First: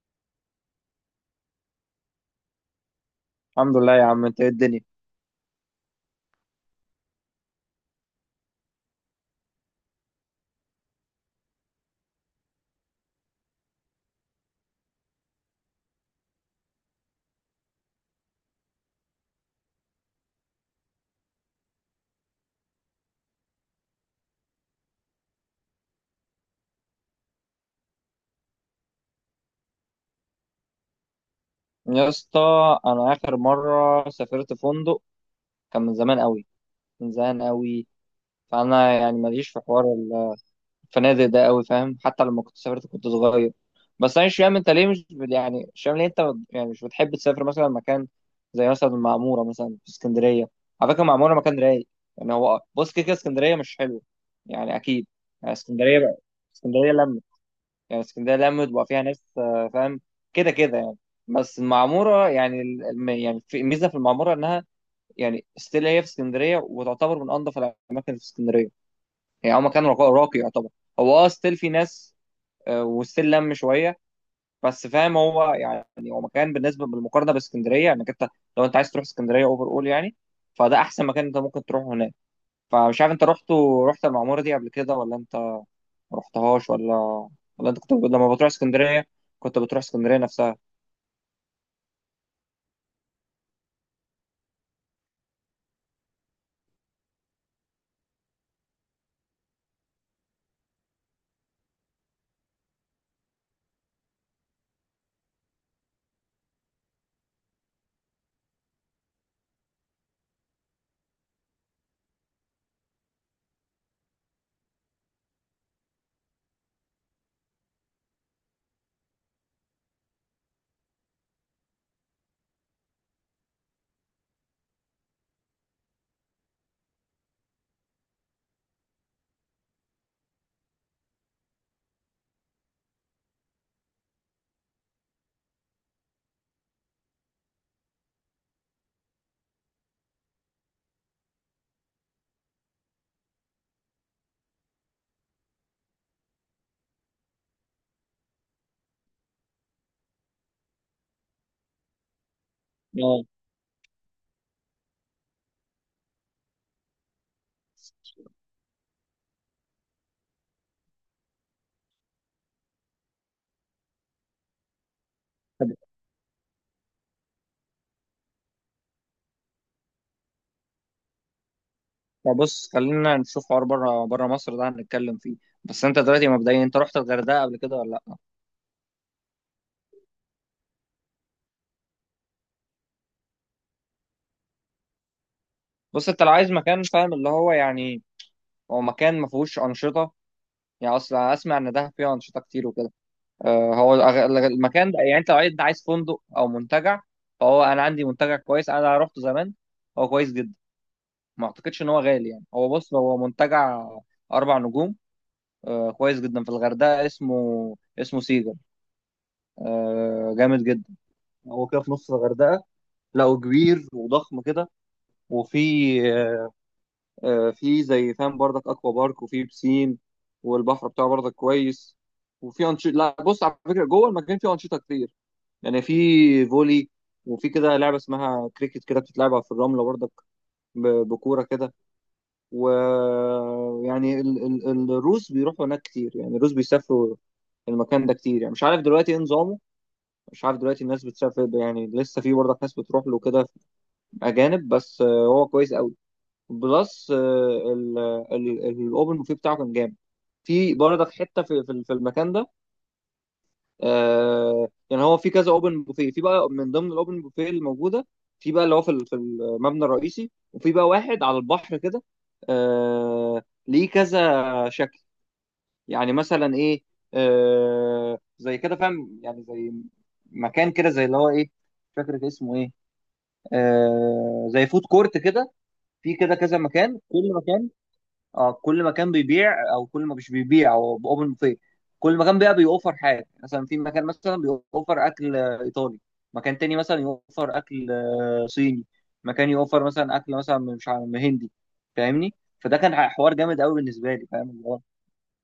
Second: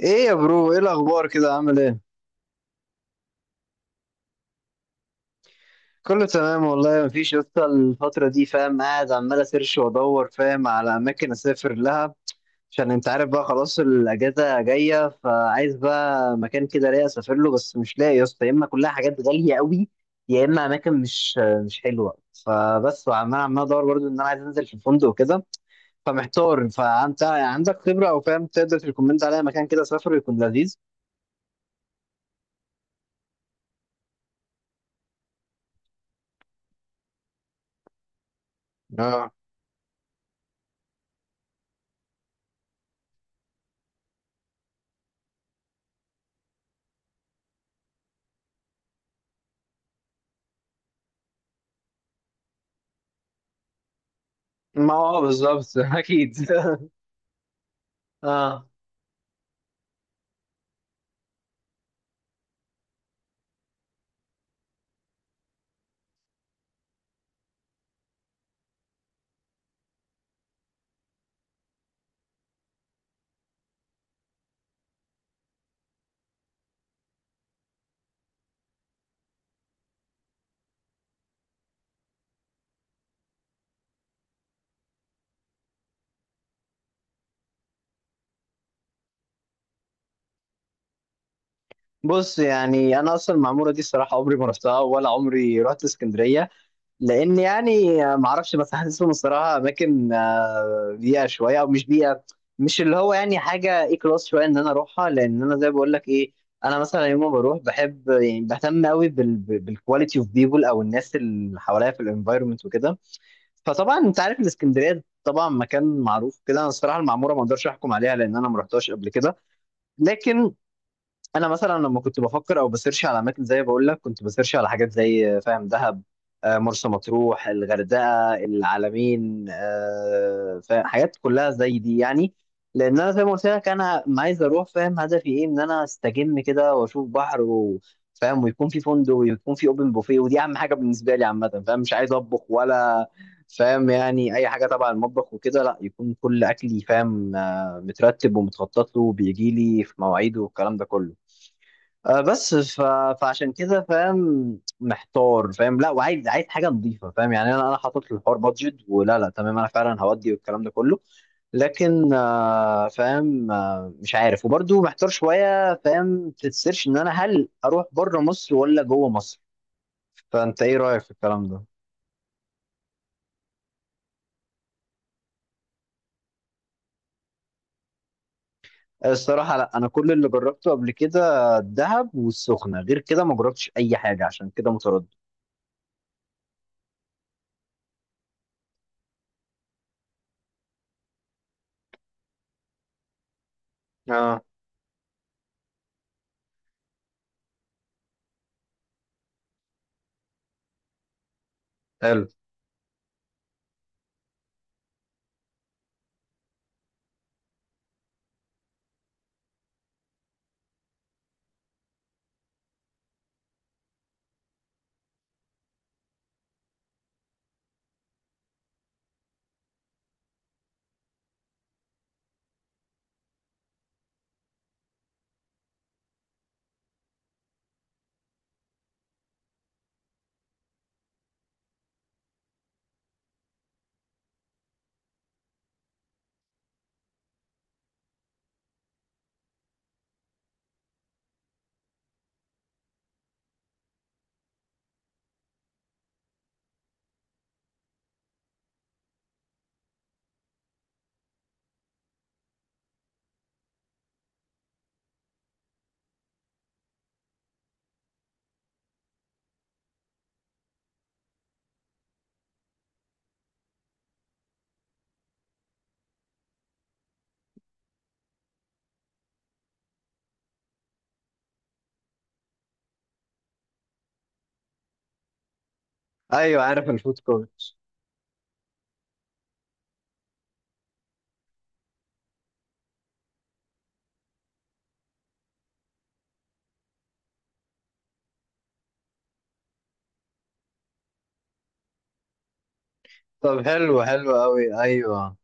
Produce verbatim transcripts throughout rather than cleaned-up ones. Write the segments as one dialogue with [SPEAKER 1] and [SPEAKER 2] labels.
[SPEAKER 1] ايه يا برو، ايه الاخبار؟ كده عامل ايه؟
[SPEAKER 2] الحمد لله يا عم، انت ايه الدنيا؟
[SPEAKER 1] كله تمام والله. مفيش لسه الفتره دي، فاهم، قاعد عمال اسيرش وادور، فاهم، على اماكن اسافر لها. عشان انت عارف بقى، خلاص الاجازه جايه، فعايز بقى مكان كده ليا اسافر له، بس مش لاقي يا اسطى. يا اما كلها حاجات غاليه قوي، يا اما اماكن مش مش حلوه. فبس، وعمال عمال ادور برضه ان انا عايز انزل في فندق وكده. فمحتار، فانت عندك خبره او فاهم، تقدر تريكومند عليا مكان كده اسافر يكون لذيذ؟
[SPEAKER 2] يا اسطى، انا اخر مره سافرت فندق كان من زمان قوي، من زمان قوي فانا يعني
[SPEAKER 1] اه،
[SPEAKER 2] ماليش في حوار الفنادق ده قوي، فاهم؟ حتى لما كنت سافرت كنت صغير. بس انا مش فاهم انت ليه مش بت- يعني مش فاهم ليه انت بت- يعني مش بتحب تسافر مثلا مكان زي مثلا المعموره، مثلا في اسكندريه. على فكره المعموره مكان رايق. يعني هو بص، كده كده اسكندريه مش حلوه، يعني
[SPEAKER 1] ما
[SPEAKER 2] اكيد.
[SPEAKER 1] هو
[SPEAKER 2] يعني
[SPEAKER 1] بالظبط
[SPEAKER 2] اسكندريه بقى
[SPEAKER 1] اكيد
[SPEAKER 2] اسكندريه لما يعني اسكندريه لما
[SPEAKER 1] اه،
[SPEAKER 2] تبقى فيها ناس آه، فاهم؟ كده كده يعني. بس المعموره يعني ال- الم- يعني في ميزه في المعموره انها يعني ستيل هي في اسكندريه، وتعتبر من انظف الاماكن في اسكندريه. يعني هو مكان راقي، راقي يعتبر. هو اه ستيل في ناس آه، وستيل لم شويه، بس فاهم؟ هو يعني هو مكان بالنسبه بالمقارنه باسكندريه، انك يعني انت لو انت عايز تروح اسكندريه اوفر اول يعني. فده احسن مكان انت ممكن تروحه هناك. فمش عارف، انت رحت رحت المعموره دي قبل كده ولا انت ما رحتهاش؟ ولا ولا انت كنت لما بتروح اسكندريه كنت بتروح اسكندريه نفسها؟
[SPEAKER 1] بص يعني انا اصلا المعموره دي الصراحه عمري ما رحتها، ولا عمري رحت اسكندريه. لان يعني آه، ما اعرفش، بس حاسسهم الصراحه اماكن آه، بيئه شويه او مش بيئه، مش اللي هو يعني حاجه اي كلاس شويه ان انا اروحها، لان انا زي بقول لك ايه، انا مثلا يوم ما بروح بحب يعني بهتم قوي بالكواليتي اوف بيبول، او الناس اللي حواليا في الانفايرمنت وكده. فطبعا انت عارف الاسكندريه طبعا مكان معروف كده. انا الصراحه المعموره ما اقدرش احكم عليها لان انا ما رحتهاش قبل كده. لكن، انا مثلا لما كنت بفكر او بسيرش على اماكن، زي بقول لك كنت بسيرش على حاجات زي فاهم دهب، آه، مرسى مطروح، الغردقه، العلمين، آه، فاهم، حاجات كلها زي دي يعني. لان انا زي ما قلت لك، انا ما عايز اروح، فاهم، هدفي ايه ان انا استجم كده واشوف بحر وفاهم، ويكون في فندق ويكون في اوبن بوفيه، ودي اهم حاجه بالنسبه لي عامه. فاهم، مش عايز اطبخ ولا فاهم يعني اي حاجه تبع المطبخ وكده، لا يكون كل اكلي فاهم آه، مترتب ومتخطط له وبيجي لي في مواعيده والكلام ده كله. آه، بس ف...
[SPEAKER 2] اه.
[SPEAKER 1] فعشان كده فاهم محتار، فاهم لا، وعايز عايز حاجه نظيفه، فاهم يعني انا انا حاطط للحوار بادجت ولا لا، تمام انا فعلا هودي والكلام ده كله. لكن آه، فاهم، آه، مش عارف، وبرضو محتار
[SPEAKER 2] طب
[SPEAKER 1] شويه فاهم في السيرش ان انا هل اروح بره مصر ولا جوه مصر؟ فانت ايه رايك في الكلام ده؟
[SPEAKER 2] طب بص، خلينا نشوف حوار بره بره مصر ده هنتكلم فيه. بس انت دلوقتي مبدئيا، انت رحت الغردقه قبل كده ولا لا؟
[SPEAKER 1] الصراحه لا، انا كل اللي جربته قبل كده الدهب والسخنه، غير كده ما جربتش اي حاجه، عشان كده متردد.
[SPEAKER 2] بص، انت لو عايز مكان فاهم اللي هو يعني هو مكان ما فيهوش انشطه، يعني اصلا اسمع ان دهب فيها انشطه كتير وكده. آه، هو
[SPEAKER 1] اه،
[SPEAKER 2] الأغ- المكان ده، يعني انت لو عايز، عايز فندق او منتجع، فهو انا عندي منتجع كويس انا رحته زمان. هو كويس جدا، ما اعتقدش ان هو
[SPEAKER 1] حلو.
[SPEAKER 2] غالي. يعني هو بص، هو منتجع اربع نجوم، آه كويس جدا، في الغردقه، اسمه اسمه سيجا. آه جامد جدا. هو كده في نص الغردقه، لقوا كبير وضخم كده. وفي آه، في زي فاهم بردك اكوا بارك، وفي بسين، والبحر بتاعه بردك كويس. وفي انشطه، لا بص، على فكره جوه المكان فيه انشطه كتير. يعني في فولي، وفي كده لعبه اسمها كريكت كده، بتتلعب في الرمله بردك ب- بكوره كده. ويعني ال... ال... الروس بيروحوا هناك كتير. يعني الروس بيسافروا المكان ده كتير. يعني مش عارف دلوقتي ايه نظامه، مش عارف دلوقتي الناس بتسافر. يعني لسه في برضه ناس بتروح له كده، اجانب بس. آه، هو كويس قوي. بلس آه، ال... ال... الاوبن بوفيه بتاعه كان جامد. في برضك حته في في في المكان ده. آه يعني هو في كذا اوبن بوفيه. في بقى من ضمن الاوبن بوفيه الموجوده، في بقى اللي هو في ال- في المبنى الرئيسي، وفي بقى واحد على البحر كده. آه ليه كذا شكل، يعني مثلا ايه؟ آه، زي كده فاهم، يعني زي مكان كده زي اللي هو ايه، مش فاكر كان اسمه ايه، آه زي فود كورت كده. في كده كذا
[SPEAKER 1] ايوه، عارف
[SPEAKER 2] مكان،
[SPEAKER 1] الفود
[SPEAKER 2] كل مكان.
[SPEAKER 1] كورت.
[SPEAKER 2] اه، كل مكان بيبيع، او كل ما مش بيبيع هو اوبن بوفيه. كل مكان بقى بيوفر حاجه. مثلا في مكان مثلا بيوفر اكل آه، ايطالي، مكان تاني مثلا يوفر اكل آه، صيني، مكان يوفر مثلا اكل مثلا من- مش عارف من هندي. فاهمني؟ فده كان حوار جامد
[SPEAKER 1] طب
[SPEAKER 2] قوي
[SPEAKER 1] حلو
[SPEAKER 2] بالنسبه لي،
[SPEAKER 1] حلو
[SPEAKER 2] فاهم اللي
[SPEAKER 1] قوي،
[SPEAKER 2] هو؟
[SPEAKER 1] ايوه.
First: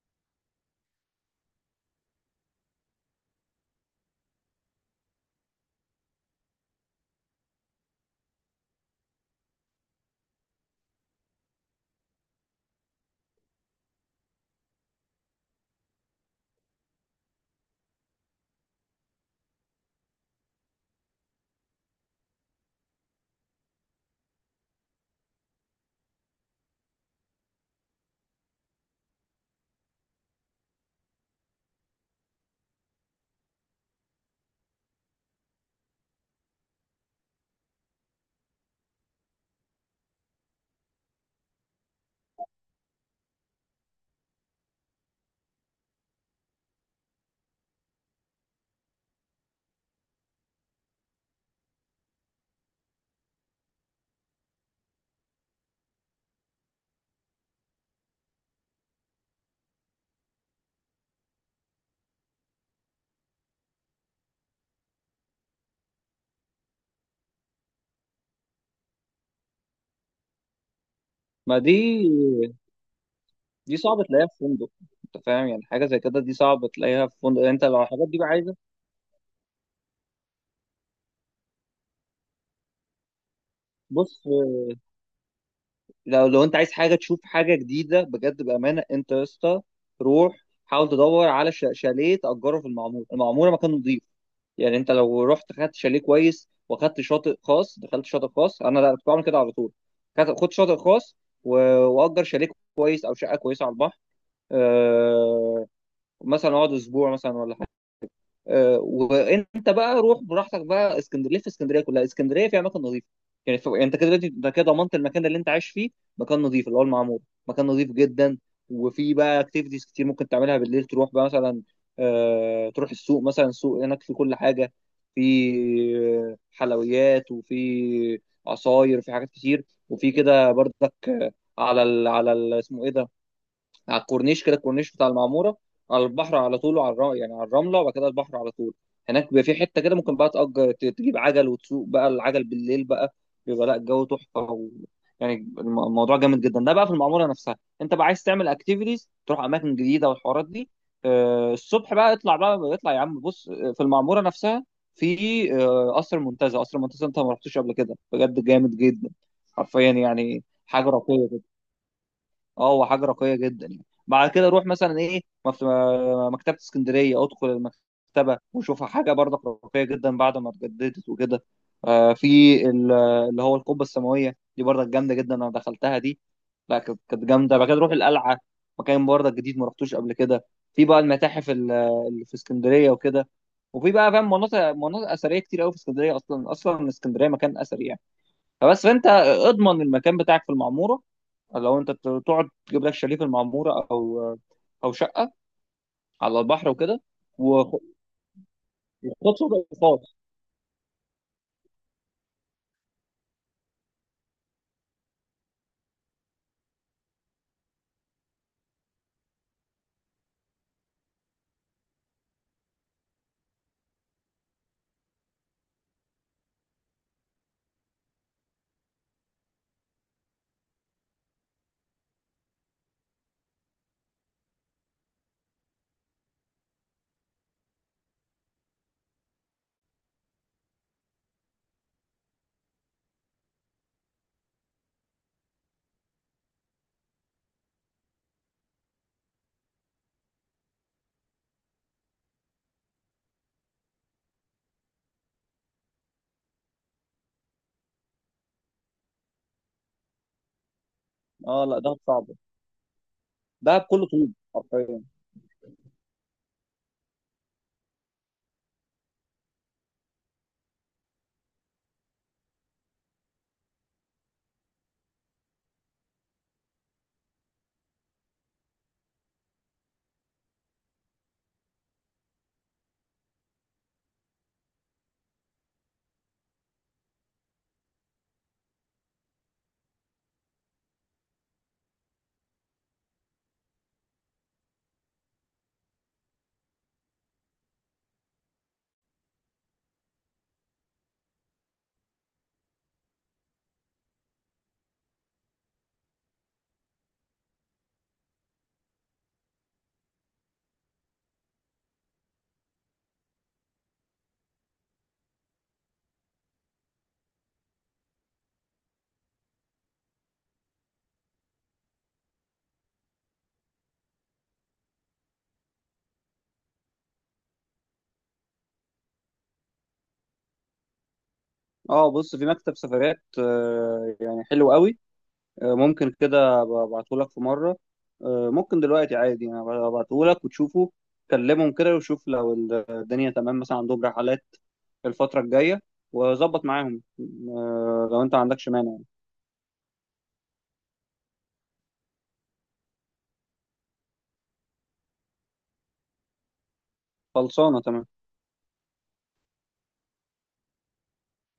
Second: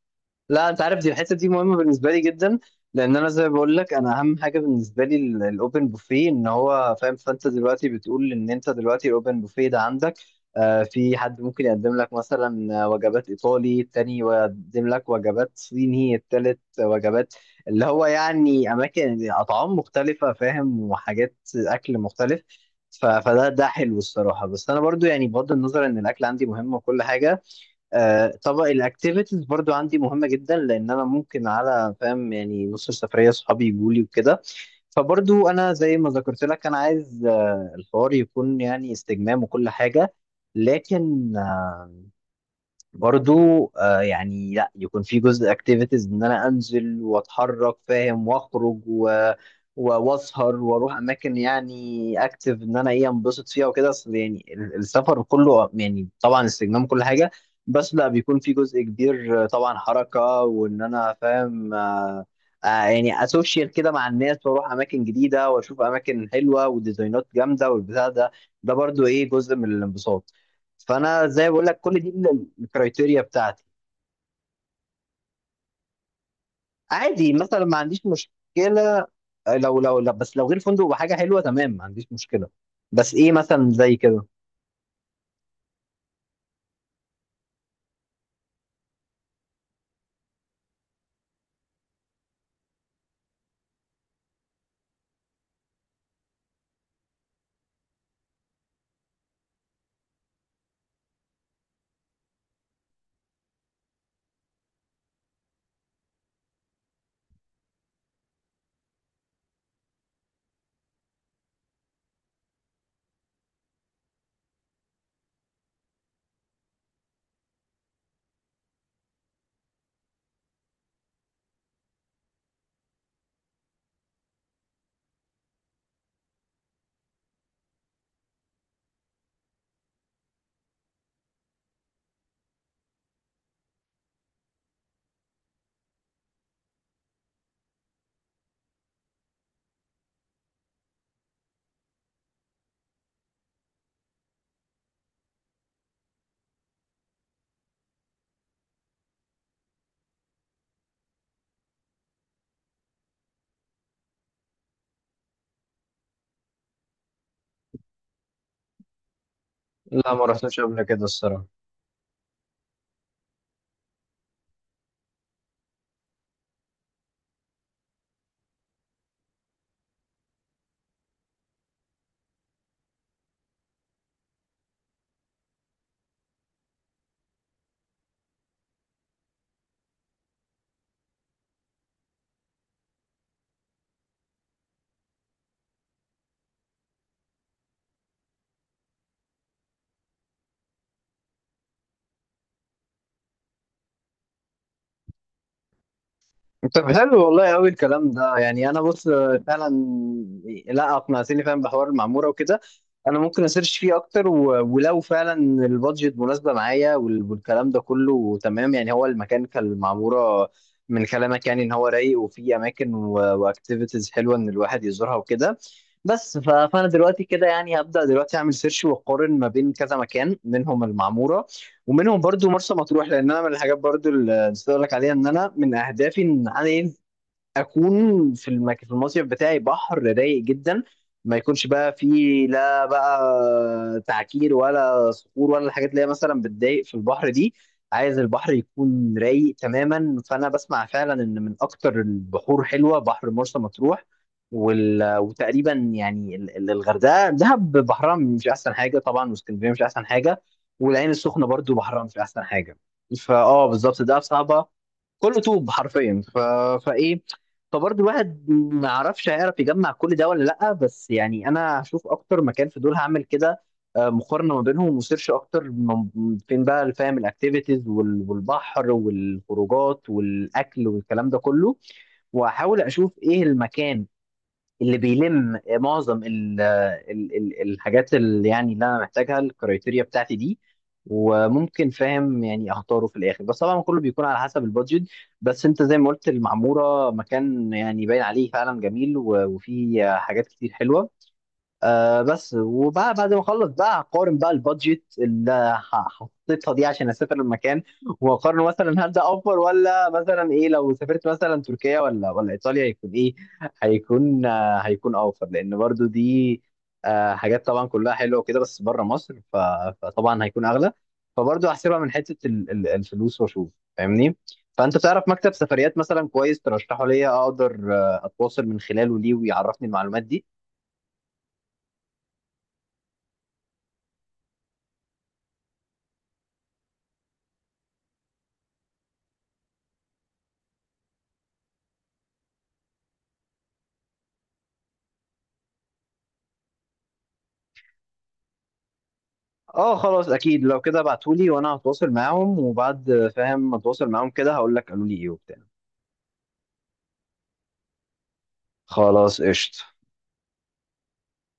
[SPEAKER 1] لا، انت عارف دي الحته دي مهمه بالنسبه لي جدا. لان انا زي ما بقول لك، انا اهم حاجه بالنسبه لي الاوبن بوفيه. ان هو فاهم، فانت دلوقتي بتقول ان انت دلوقتي الاوبن بوفيه ده عندك آه في حد ممكن يقدم لك مثلا آه، وجبات ايطالي، التاني يقدم لك وجبات صيني، التالت وجبات اللي هو يعني اماكن اطعام مختلفه، فاهم، وحاجات اكل مختلف. ف- فده ده حلو الصراحه، بس انا برضو يعني بغض النظر ان الاكل عندي مهم وكل حاجه، آه، طبعا الاكتيفيتيز برضو عندي مهمه جدا، لان انا ممكن على فاهم يعني نص السفريه اصحابي يجوا لي وكده. فبرضو انا زي ما ذكرت لك، انا عايز آه، الحوار يكون يعني استجمام وكل حاجه. لكن، برضو آه يعني لا يكون في جزء اكتيفيتيز ان انا انزل واتحرك فاهم واخرج و و- واسهر واروح اماكن، يعني اكتف ان انا ايه انبسط فيها وكده، اصل يعني ال- السفر كله يعني طبعا استجمام كل حاجه. بس لا، بيكون في جزء كبير آه، طبعا حركه وان انا فاهم آه آه يعني اسوشيال كده مع الناس واروح اماكن جديده واشوف اماكن حلوه وديزاينات جامده والبتاع ده، ده برضو ايه جزء من الانبساط. فانا زي ما
[SPEAKER 2] ما
[SPEAKER 1] بقول
[SPEAKER 2] دي
[SPEAKER 1] لك كل دي الكرايتيريا بتاعتي.
[SPEAKER 2] دي صعب تلاقيها في فندق. انت فاهم، يعني حاجه زي كده دي صعب تلاقيها في
[SPEAKER 1] عادي
[SPEAKER 2] فندق،
[SPEAKER 1] مثلا،
[SPEAKER 2] انت
[SPEAKER 1] ما
[SPEAKER 2] لو
[SPEAKER 1] عنديش
[SPEAKER 2] الحاجات دي بقى عايزه.
[SPEAKER 1] مشكله، آه، لو لو لا، بس لو غير فندق وحاجه حلوه تمام ما عنديش مشكله، بس ايه مثلا زي
[SPEAKER 2] بص،
[SPEAKER 1] كده؟
[SPEAKER 2] لو لو انت عايز حاجه تشوف حاجه جديده، بجد بامانه انت يا اسطى، روح حاول تدور على ش- شاليه تاجره في المعموره. المعموره مكان نظيف. يعني انت لو رحت خدت شاليه كويس واخدت شاطئ خاص، دخلت شاطئ خاص، انا لا كنت بعمل كده على طول. خد خد شاطئ خاص، و- واجر شاليه كويس او شقه كويسه على البحر. أه، مثلا اقعد اسبوع مثلا ولا حاجه. آه، وانت بقى روح براحتك بقى اسكندريه، في اسكندريه كلها، اسكندريه في اماكن نظيفه. يعني ف... يعني انت كده دلوقتي، انت كده ضمنت المكان اللي انت عايش فيه، مكان نظيف اللي هو المعمور، مكان نظيف جدا. وفي بقى اكتيفيتيز كتير ممكن تعملها بالليل، تروح بقى مثلا، آه... تروح السوق مثلا، السوق هناك في كل حاجه، في حلويات وفي عصاير وفي حاجات كتير. وفي كده برضك على ال... على ال... اسمه ايه ده، على الكورنيش كده، الكورنيش بتاع المعموره، على البحر على طول، وعلى الر- يعني على الرمله وبعد كده البحر على طول. هناك بيبقى في حته كده، ممكن بقى تأجر ت- تجيب عجل وتسوق بقى العجل بالليل بقى. بيبقى لا الجو تحفه و... يعني الم- الموضوع جامد جدا ده بقى في المعموره نفسها. انت بقى عايز تعمل اكتيفيتيز، تروح اماكن جديده والحوارات دي، آه الصبح بقى اطلع بقى، اطلع يا عم. بص آه، في المعموره نفسها، في آه، قصر المنتزه قصر المنتزه، انت ما رحتوش قبل كده؟ بجد جامد جدا، حرفيا
[SPEAKER 1] لا، ما
[SPEAKER 2] يعني
[SPEAKER 1] رحتش قبل
[SPEAKER 2] حاجه
[SPEAKER 1] كده
[SPEAKER 2] راقيه.
[SPEAKER 1] الصراحه.
[SPEAKER 2] اه، هو حاجه راقيه جدا. يعني بعد كده روح مثلا ايه مف- مكتبه اسكندريه، ادخل المكتبه وشوفها، حاجه برضك راقيه جدا بعد ما اتجددت وكده. آه، في ال- اللي هو القبه السماويه، دي برضك جامده جدا، انا دخلتها دي لا كانت كانت جامده. بعد كده روح القلعه، مكان برضك جديد ما رحتوش قبل كده. في بقى المتاحف ال- اللي في اسكندريه وكده. وفي بقى فاهم مناطق مناطق اثريه كتير قوي في اسكندريه، اصلا اصلا اسكندريه مكان اثري. فبس، فانت اضمن المكان بتاعك في المعموره، لو انت ت- تقعد تجيب لك شاليه في المعموره، او او شقه على البحر
[SPEAKER 1] طب
[SPEAKER 2] وكده.
[SPEAKER 1] حلو والله قوي
[SPEAKER 2] وخ-
[SPEAKER 1] الكلام ده، يعني انا بص،
[SPEAKER 2] وخد شغل
[SPEAKER 1] فعلا،
[SPEAKER 2] خاص.
[SPEAKER 1] لا، اقنعتني فعلا بحوار المعموره وكده. انا ممكن اسيرش فيه اكتر و... ولو فعلا البادجت مناسبه معايا وال... والكلام ده كله تمام، يعني هو المكان كالمعموره من كلامك، يعني ان هو رايق وفيه اماكن و... واكتيفيتيز حلوه ان الواحد يزورها وكده. بس ف... فانا دلوقتي كده يعني هبدا دلوقتي اعمل سيرش واقارن ما بين كذا مكان، منهم المعموره، ومنهم برضو مرسى مطروح، لان انا من الحاجات برضو اللي نسيت اقول لك عليها ان انا من اهدافي ان انا ايه اكون في المك... في المصيف بتاعي بحر رايق جدا. ما يكونش بقى فيه لا بقى تعكير ولا صخور ولا الحاجات اللي هي مثلا بتضايق في البحر دي، عايز البحر يكون رايق تماما. فانا بسمع فعلا ان من اكتر البحور حلوه بحر مرسى مطروح، وال... وتقريبا يعني ال- ال- الغردقه، دهب بحرها مش احسن حاجه طبعا، واسكندريه مش احسن حاجه، والعين السخنه
[SPEAKER 2] اه
[SPEAKER 1] برضو
[SPEAKER 2] لا ده
[SPEAKER 1] بحرها مش
[SPEAKER 2] صعب،
[SPEAKER 1] احسن حاجه. فاه،
[SPEAKER 2] ده
[SPEAKER 1] بالظبط
[SPEAKER 2] بكل
[SPEAKER 1] ده
[SPEAKER 2] طول
[SPEAKER 1] صعبه.
[SPEAKER 2] حرفيا.
[SPEAKER 1] كله طوب حرفيا ف... فايه، فبرضه الواحد ما يعرفش هيعرف يجمع كل ده ولا لأ، بس يعني أنا هشوف أكتر مكان في دول هعمل كده، آه، مقارنة ما بينهم وسيرش أكتر من- فين بقى فاهم الأكتيفيتيز وال- والبحر والخروجات والأكل والكلام ده كله. وأحاول أشوف إيه المكان اللي بيلم معظم ال ال ال الحاجات اللي يعني اللي انا محتاجها، الكرايتيريا بتاعتي دي. وممكن فاهم يعني اختاره في الاخر، بس طبعا كله بيكون على حسب البادجت. بس انت زي ما قلت، المعموره مكان يعني باين عليه فعلا جميل، و- وفيه حاجات كتير حلوه. آه بس وبقى بعد ما اخلص بقى هقارن بقى البادجت اللي ح- حطيتها دي عشان اسافر المكان، واقارن مثلا هل ده اوفر، ولا مثلا ايه لو سافرت مثلا تركيا ولا ولا ايطاليا، هيكون ايه؟ هيكون آه هيكون اوفر لان برضو دي آه حاجات طبعا كلها حلوه وكده، بس بره مصر ف- فطبعا هيكون اغلى. فبرضو هحسبها من حته ال- ال- الفلوس واشوف. فاهمني؟ فانت تعرف مكتب سفريات مثلا كويس ترشحه ليا، اقدر آه، اتواصل من خلاله ليه ويعرفني المعلومات دي؟
[SPEAKER 2] اه، بص، في مكتب سفرات آه، يعني حلو قوي، آه، ممكن كده ابعته لك في مره، آه، ممكن دلوقتي عادي، يعني ابعته لك وتشوفه، كلمهم كده وشوف لو الدنيا تمام، مثلا عندهم رحلات الفتره الجايه وظبط معاهم آه، لو انت ما عندكش مانع.
[SPEAKER 1] اه خلاص، اكيد لو كده ابعتولي وانا هتواصل معاهم، وبعد فاهم ما اتواصل معاهم كده هقول لك قالوا لي ايه وبتاع.
[SPEAKER 2] خلصانة تمام.
[SPEAKER 1] خلاص، قشطة.